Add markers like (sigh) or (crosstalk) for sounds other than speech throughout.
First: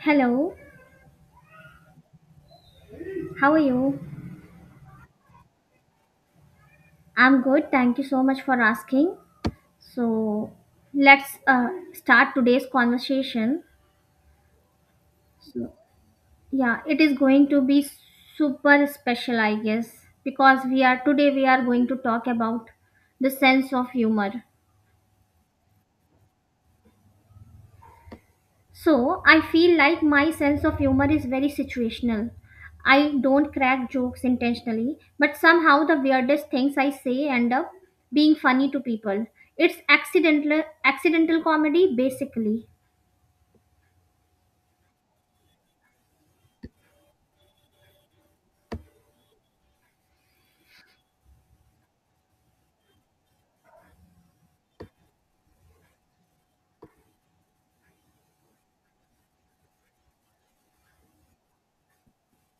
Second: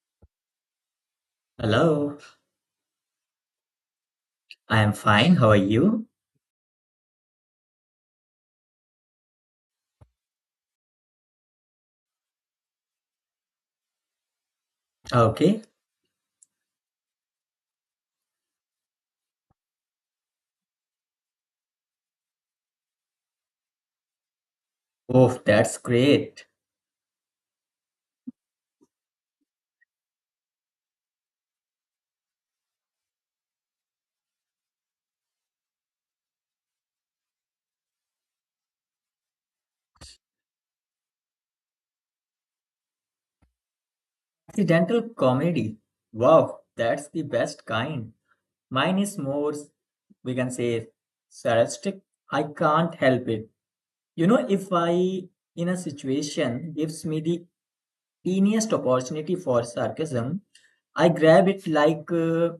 Hello, Hello, how are you? I am fine. How are you? I'm good. Thank you so much for asking. So, let's start today's conversation. Okay. Yeah, it is going to be super special, I guess, because we are going to talk about the sense of humor. Oh, that's great. So, I feel like my sense of humor is very situational. I don't crack jokes intentionally, but somehow the weirdest things I say end up being funny to people. It's accidental comedy basically. Accidental comedy. Wow, that's the best kind. Mine is more, we can say, sarcastic. I can't help it. You know, if I, in a situation, gives me the teeniest opportunity for sarcasm, I grab it like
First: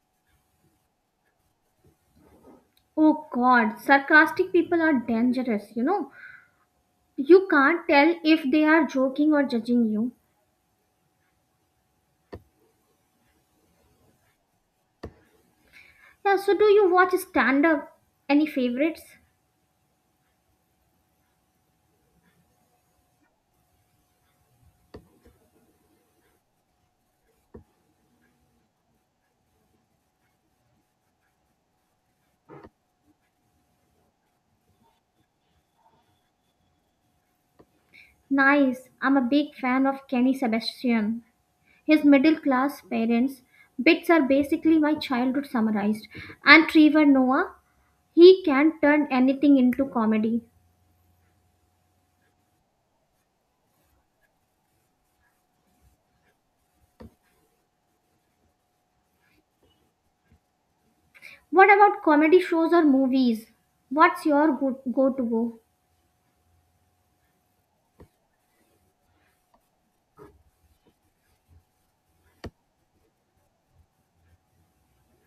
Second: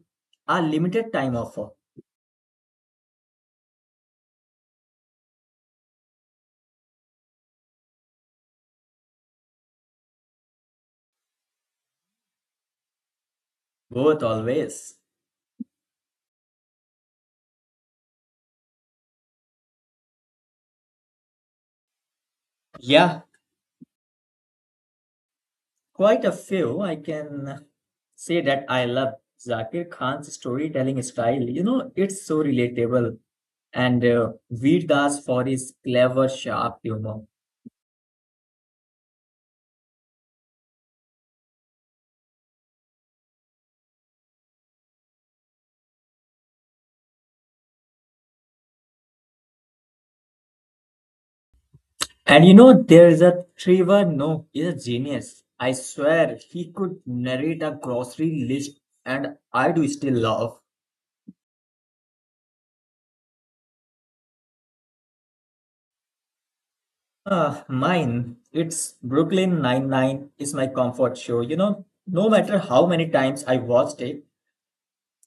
a limited time offer. Oh god, sarcastic people are dangerous, you know. You can't tell if they are joking or judging you. Both always. Yeah, so do you watch stand up? Any favorites? Yeah, quite a few. I can say that I love Zakir Khan's storytelling style. You know, it's so relatable. And Veer Das for his clever, sharp humor. Nice. I'm a big fan of Kenny Sebastian. His middle class parents' bits are basically my childhood summarized. And Trevor Noah, he can turn anything into comedy. And you know, there is a Trevor No, he's a genius. I swear, he could narrate a grocery list, and I do still laugh. What about comedy shows or movies? What's your go go to go? Ah, mine. It's Brooklyn Nine-Nine is my comfort show. You know, no matter how many times I watched it,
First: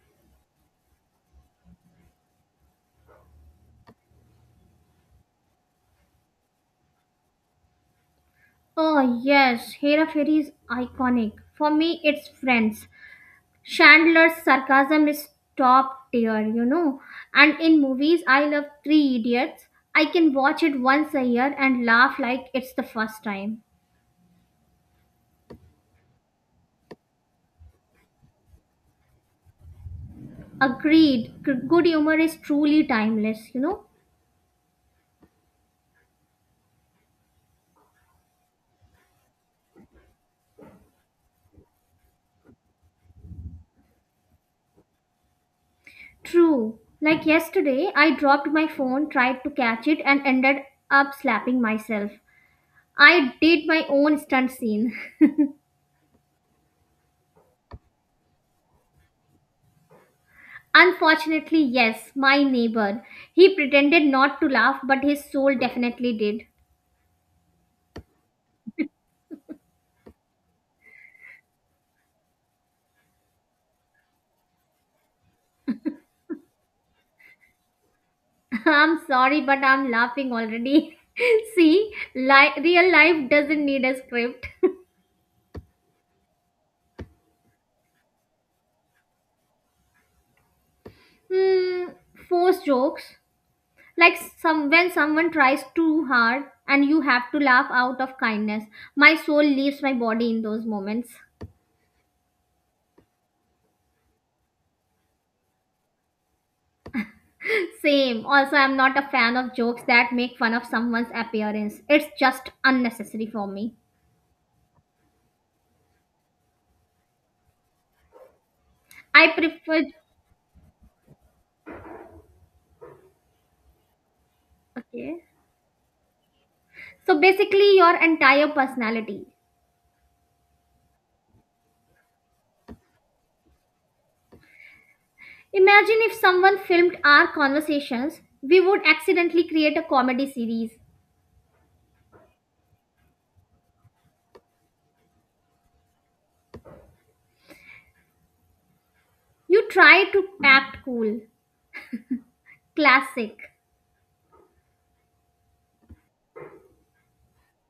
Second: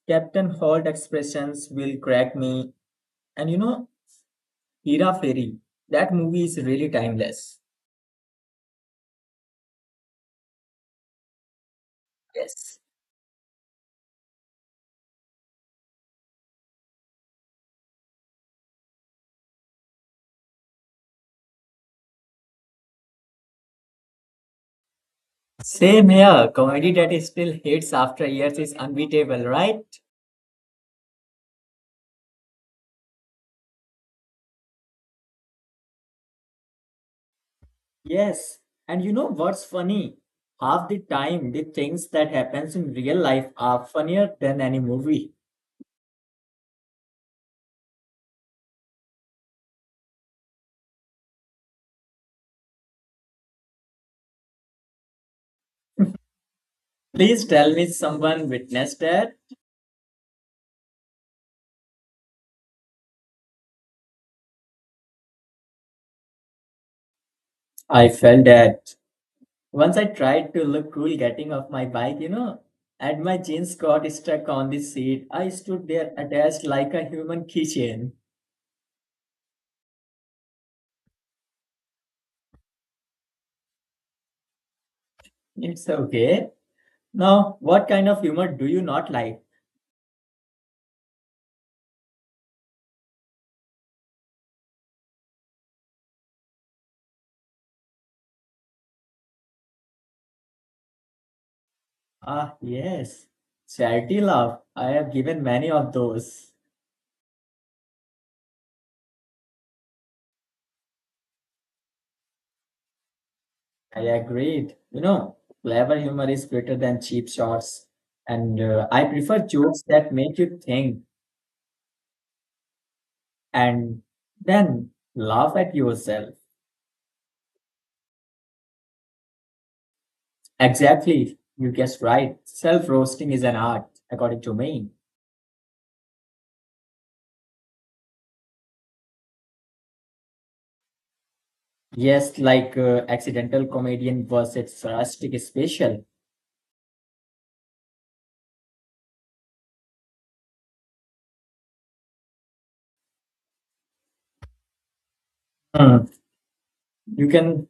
Captain Holt expressions will crack me. And you know, Hera Fairy, that movie is really timeless. Oh, yes, Hera Fairy is iconic. For me, it's Yes. Friends. Chandler's sarcasm is top tier, you know. And in movies, I love Three Idiots. I can watch it once a year and laugh like it's the first time. Same here. Comedy that is still hits after years is unbeatable, right? Agreed. Good humor is truly timeless, you know? Yes, and you know what's funny? Half the time, the things that happens in real life are funnier than any movie. True. Like yesterday, I dropped my phone, tried to catch it, and ended up slapping myself. I did my own stunt scene. (laughs) Please tell me someone witnessed that. Unfortunately, yes, my neighbor. He pretended not to laugh, but his soul definitely did. I felt that. Once I tried to look cool getting off my bike, you know, and my jeans got stuck on the seat. I stood there attached like a human keychain. (laughs) I'm sorry, but I'm laughing already. (laughs) See, real life doesn't need a script. (laughs) It's okay. Now, what kind of humor do you not like? Hmm, forced jokes. Like some when someone tries too hard and you have to laugh out of kindness. My soul leaves my body in those moments. Ah, yes. Charity laugh. I have given many of those. (laughs) Same. Also, I'm not a fan of jokes that make fun of someone's appearance. It's just unnecessary for me. I agreed. You know, clever humor is greater than cheap shots. And I I prefer jokes prefer that make you think and then Okay, laugh at yourself. so basically your entire personality. Exactly. You guessed right. Self roasting is an art, according to me. Imagine if someone filmed our conversations, we would accidentally create a comedy series. Yes, like accidental comedian versus rustic special. You try to act cool. Classic. Hmm. You can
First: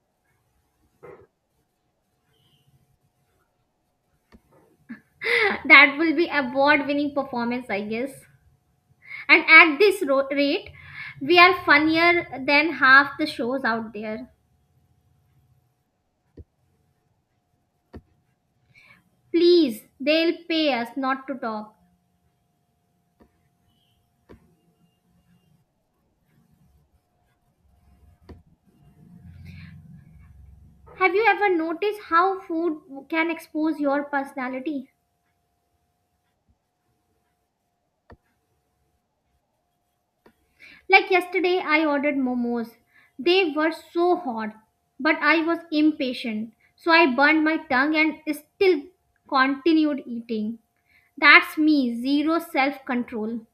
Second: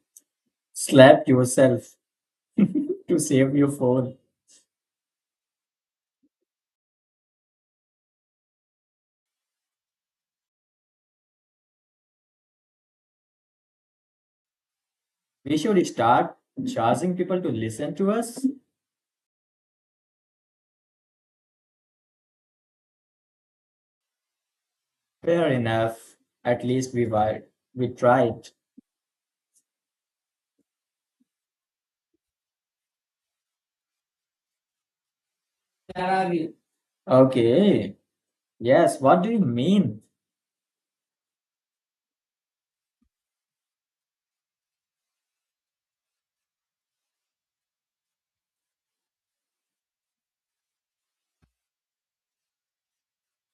slap yourself to save your phone. (laughs) That will be award winning performance, I guess. And at rate, we are funnier than half the shows out there. We should start charging people to listen to us. Please, they'll pay us not to talk. Fair enough. At least we tried. Have you ever noticed how food can expose your personality? Where are we? Okay. Yes. What do you mean? Like yesterday, I ordered momos. They were so hot, but I was impatient. So I burned my tongue and still continued eating. That's me, zero self control.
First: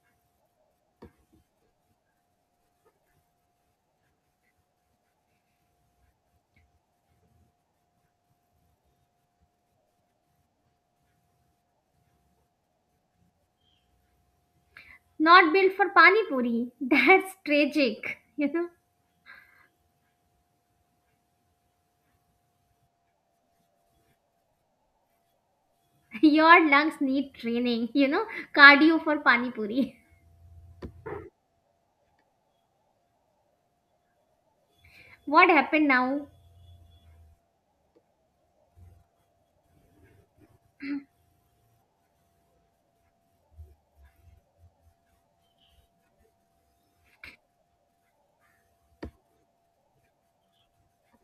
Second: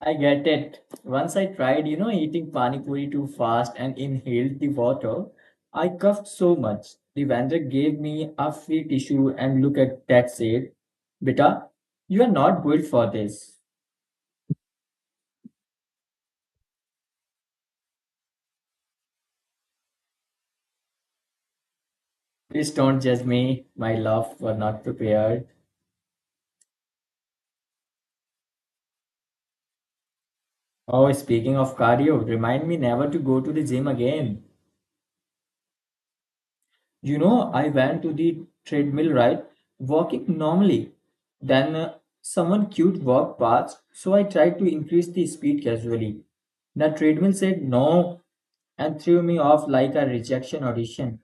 I get it. Once I tried, you know, eating pani puri too fast and inhaled the water. I coughed so much. The vendor gave me a free tissue and look at that said, Beta, you are not built for this. Not built for pani puri. (laughs) That's tragic, you know. Please don't judge me, my love, Were not prepared. (laughs) Your lungs need training, you know, cardio for pani puri. Oh, speaking of cardio, remind me never to go to the gym again. (laughs) What happened now? You know, I went to the treadmill ride walking normally. Then someone cute walked past, so I tried to increase the speed casually. The treadmill said no and threw me off like a rejection audition.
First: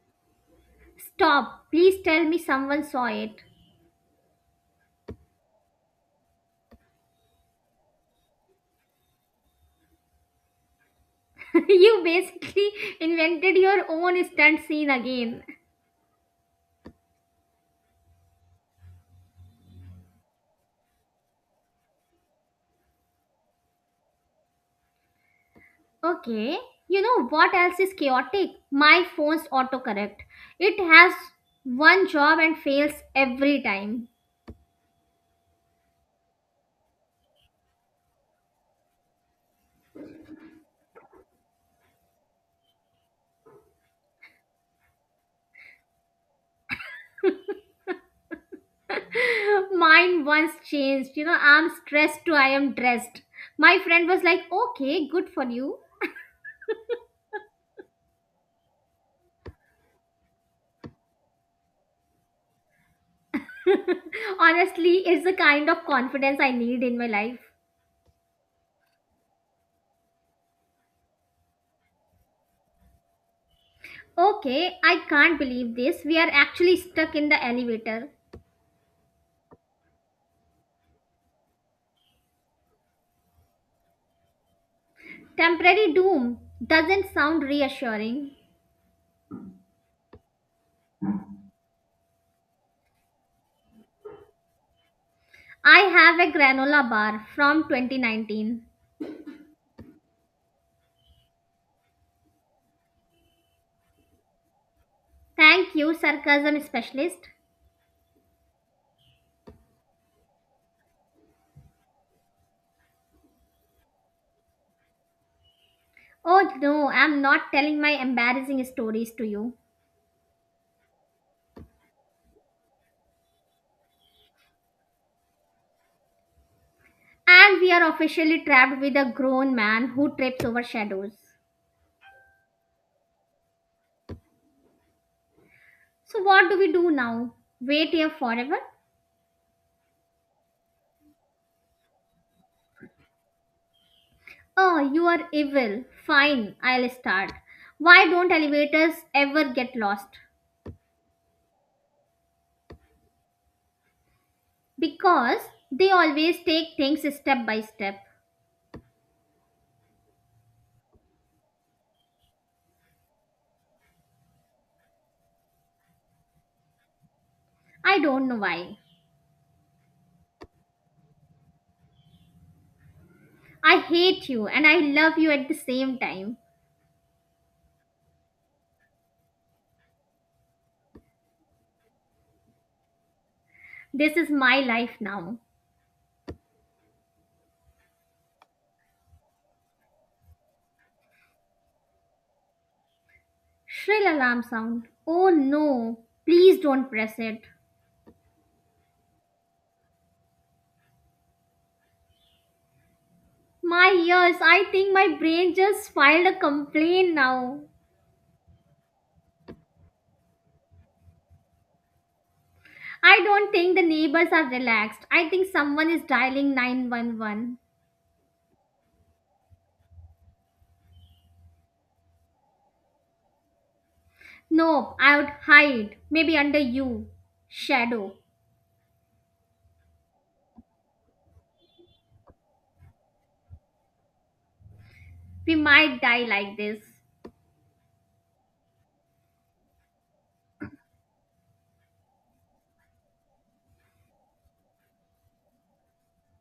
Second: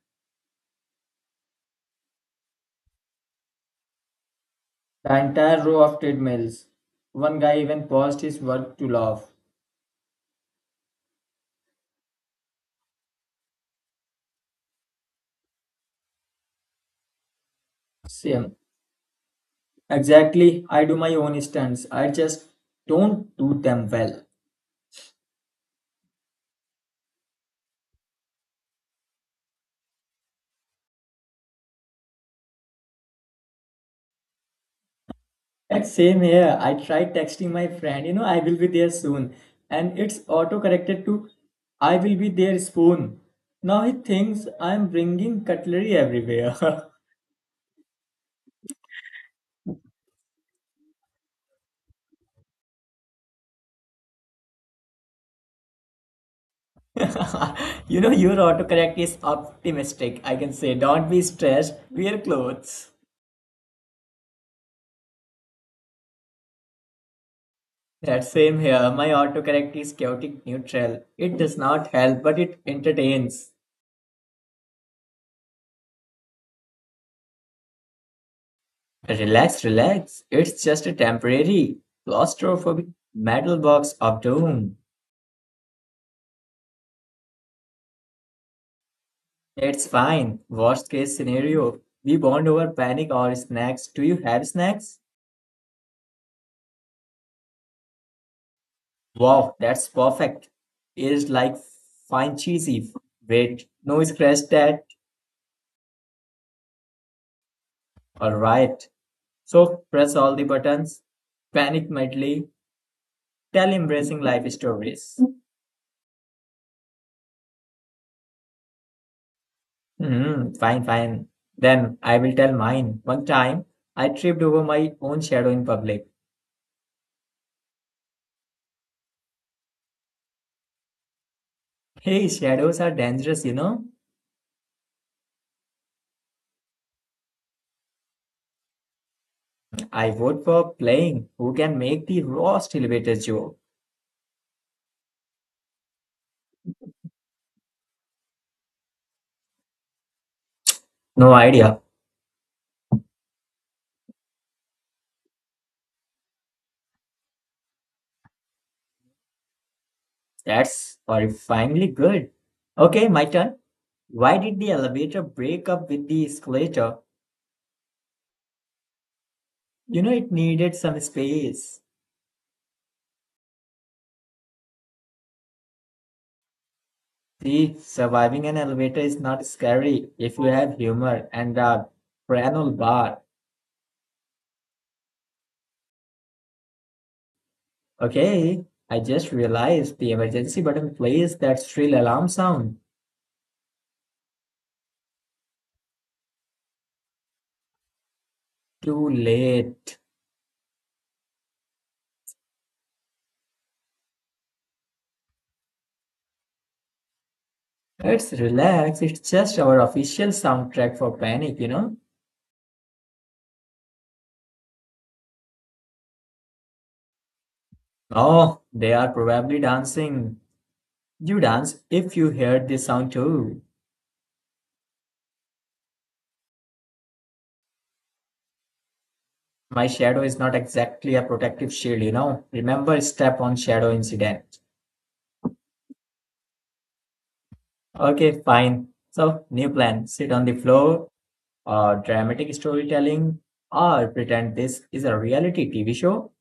Stop. Please tell me someone saw it. The entire row of treadmills. One guy even paused his work to laugh. (laughs) You basically invented your own stunt scene again. Same. Exactly. I do my own stunts. I just don't do them well. Okay. You know what else is chaotic? My phone's autocorrect. It has one job and fails every time. Same here. I tried texting my friend, you know, I will be there soon. And it's auto corrected to I will be there soon. Now he thinks I'm bringing cutlery everywhere. (laughs) (laughs) Mine once changed, you know, I'm stressed to I am dressed. My friend was like, okay, good for you. (laughs) You know, your autocorrect is optimistic. I can say, don't be stressed, wear clothes. Honestly, it's the kind of confidence I need in my life. That same here. My autocorrect is chaotic neutral. It does not help, but it entertains. Okay, I can't believe this. We are actually stuck in the elevator. Relax, relax. It's just a temporary claustrophobic metal box of doom. Temporary doom doesn't sound reassuring. It's fine. Worst case scenario, we bond over panic or snacks. Do you have snacks? I have a granola bar from 2019. Wow, that's perfect. It's like fine cheesy. Wait, no scratch that. Thank you, sarcasm specialist. All right. So press all the buttons. Panic medley. Tell embracing life stories. Oh no, I'm not telling my embarrassing stories to you. Hmm. Fine, fine. Then I will tell mine. One time, I tripped over my own shadow in public. And we are officially trapped with a grown man who trips over shadows. Hey, shadows are dangerous, you know. So, what do we do now? Wait here forever? I vote for playing who can make the worst elevator joke. Oh, you are evil. Fine, I'll start. Why don't elevators ever get lost? No idea. Because they always take things step by step. That's horrifyingly good. Okay, my turn. Why did the elevator break up with the escalator? I don't know why. You know, it needed some space. I hate you and I love you at the same time. See, surviving an elevator is not scary if you have humor and a piano bar. This is my life now. Okay, I just realized the emergency button plays that shrill alarm sound. Shrill alarm sound. Oh no, please don't press it. Too late. My ears, I think my brain just filed a complaint now. It's relaxed. It's just our official soundtrack for Panic, you know? I don't think the neighbors are relaxed. I think someone is dialing 911. Oh, they are probably dancing. You dance if you hear this sound too. No, I would hide, maybe under you. Shadow. My shadow is not exactly a protective shield, you know? Remember step on shadow incident. We might die like this. Okay, fine. So, new plan. Sit on the floor, or dramatic storytelling, or pretend this is a reality TV show.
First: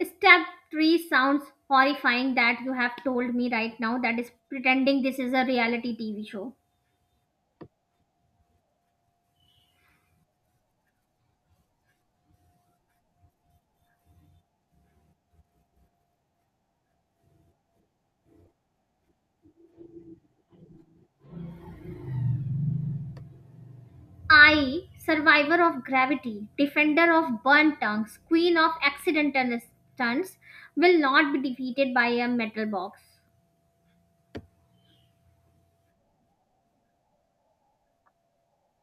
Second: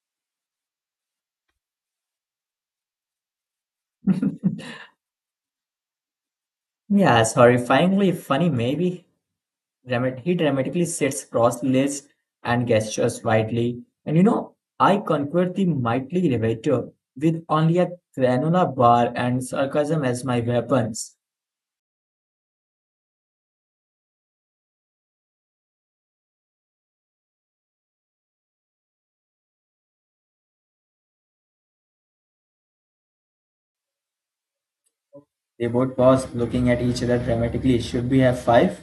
Step 3 sounds horrifying that you have told me right now, that is (laughs) pretending this is a reality TV show. Yes, horrifyingly funny, maybe. He dramatically sits cross-legged and gestures widely. And you know, I conquered the mighty elevator with only a granola bar and sarcasm as my weapons. I, survivor of gravity, defender of burnt tongues, queen of accidental stunts, will not be defeated by a metal box. They both paused, looking at each other dramatically. Should we have five?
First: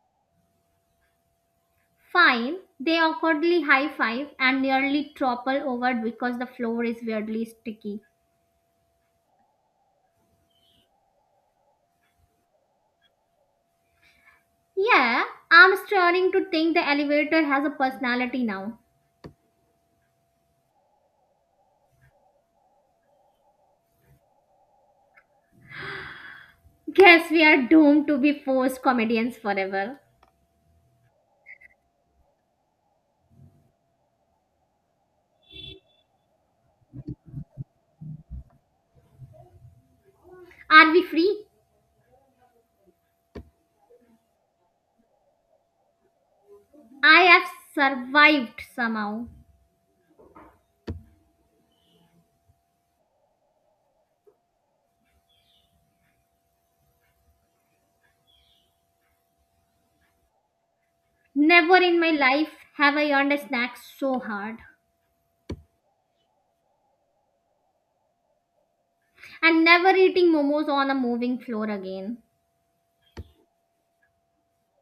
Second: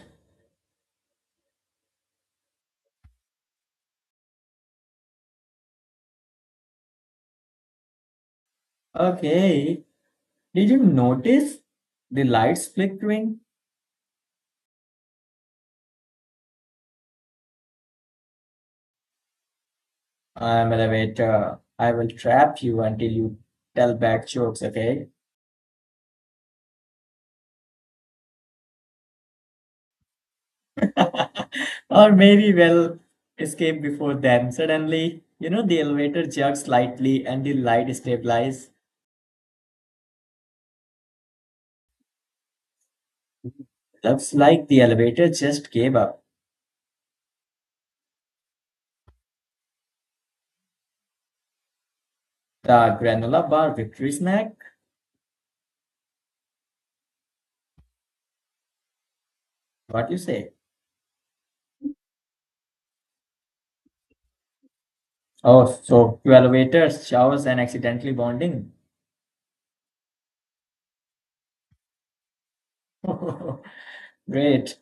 Fine, they awkwardly high five and nearly topple over because the floor is weirdly sticky. Okay. Did you notice the lights flickering? Yeah, I'm starting to think the elevator has a personality now. I'm elevator. I will trap you until you tell bad jokes, okay? Guess we are doomed to be forced comedians forever. (laughs) Or maybe well escape before them. Suddenly, you know, the elevator jerks slightly and the light stabilizes. Are we free? Looks like the elevator just gave up. I have survived somehow. The granola bar victory snack? What you say? Never in my life have I earned a snack so hard. Oh, so two elevators, showers, and accidentally bonding. And never eating momos on a moving floor again. (laughs) Great.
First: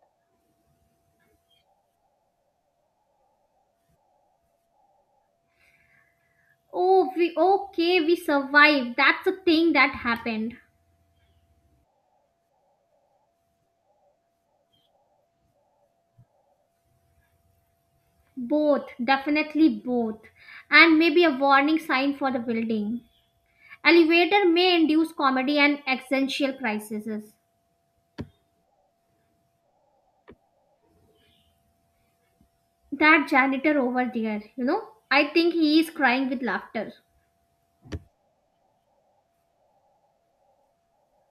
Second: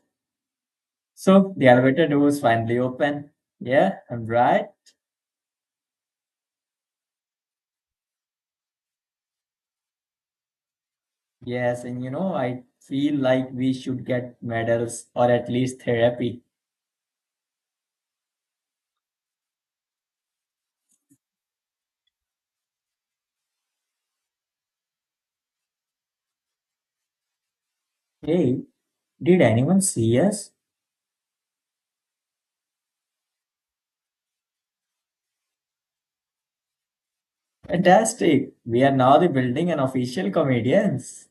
So the elevator doors finally open. Yeah, I'm right. Oh, we okay, we survived. That's a thing that happened. Yes, and you know, I feel like we should get medals or at least therapy. Both, definitely both. And maybe a warning sign for the building. Elevator may induce comedy and existential crises. Hey, did anyone see us? That janitor over there, you know, I think he is crying with laughter. Fantastic. We are now the building and official comedians.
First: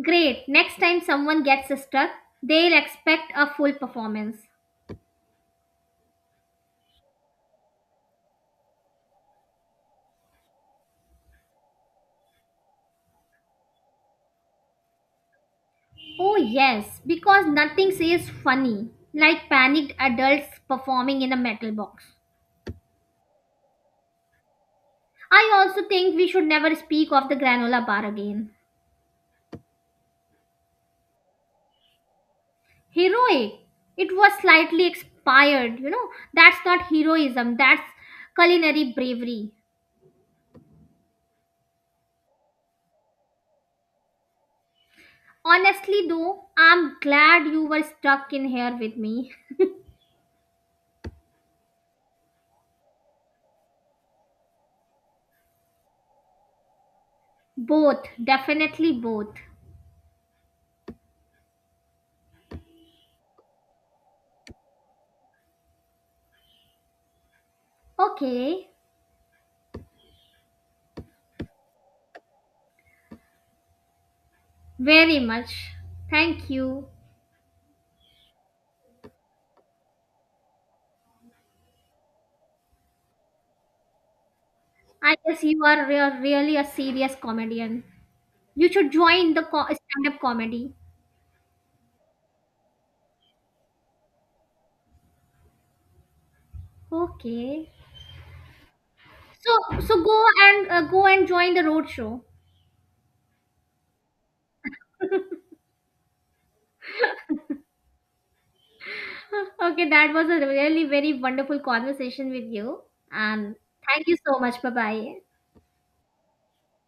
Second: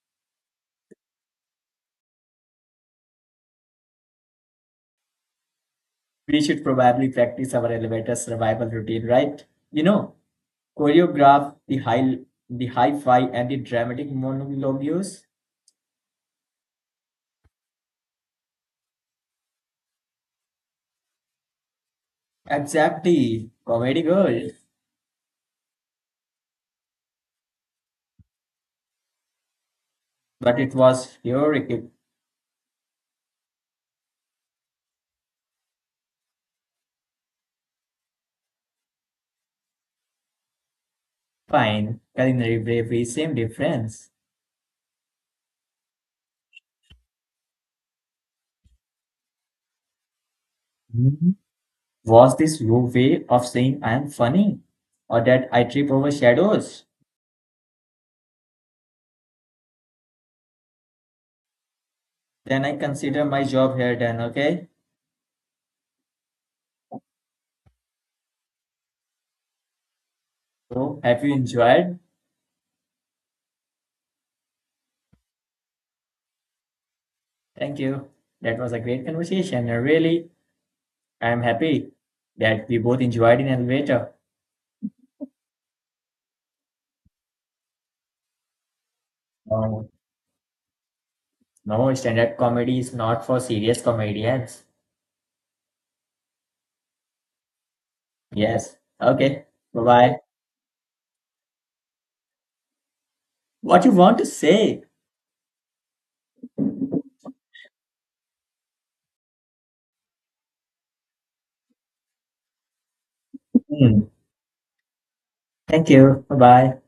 Great, next time someone gets stuck, they'll expect a full performance. We should probably practice our elevator survival routine, right? You know, choreograph the high the hi-fi and the dramatic monologues. Oh, yes, because nothing says funny like panicked adults performing in a metal box. Exactly. Comedy gold. I also think we should never speak of the granola bar again. But it was heroic Heroic. It was slightly expired, you know. That's not heroism, that's culinary bravery. fine. Culinary bravery, same difference. Honestly, though, I'm glad you were stuck in here with me. Mhm. Was this your way of saying I am funny? Or that I trip over shadows? Both, definitely both. Then I consider my job here done, okay? Okay, So have you enjoyed? very much. Thank you. Thank you. That was a great conversation. I'm happy that we both enjoyed in elevator. I guess you are really a serious comedian. You should join the No, stand-up comedy. no, stand-up comedy is not for serious comedians. Okay. Yes. Okay. So, so Bye-bye. go and go and join the road show. What you want to say? (laughs) Okay, that was a really very wonderful conversation with you, and Hmm. thank you so much. Bye bye. Thank you. Bye-bye.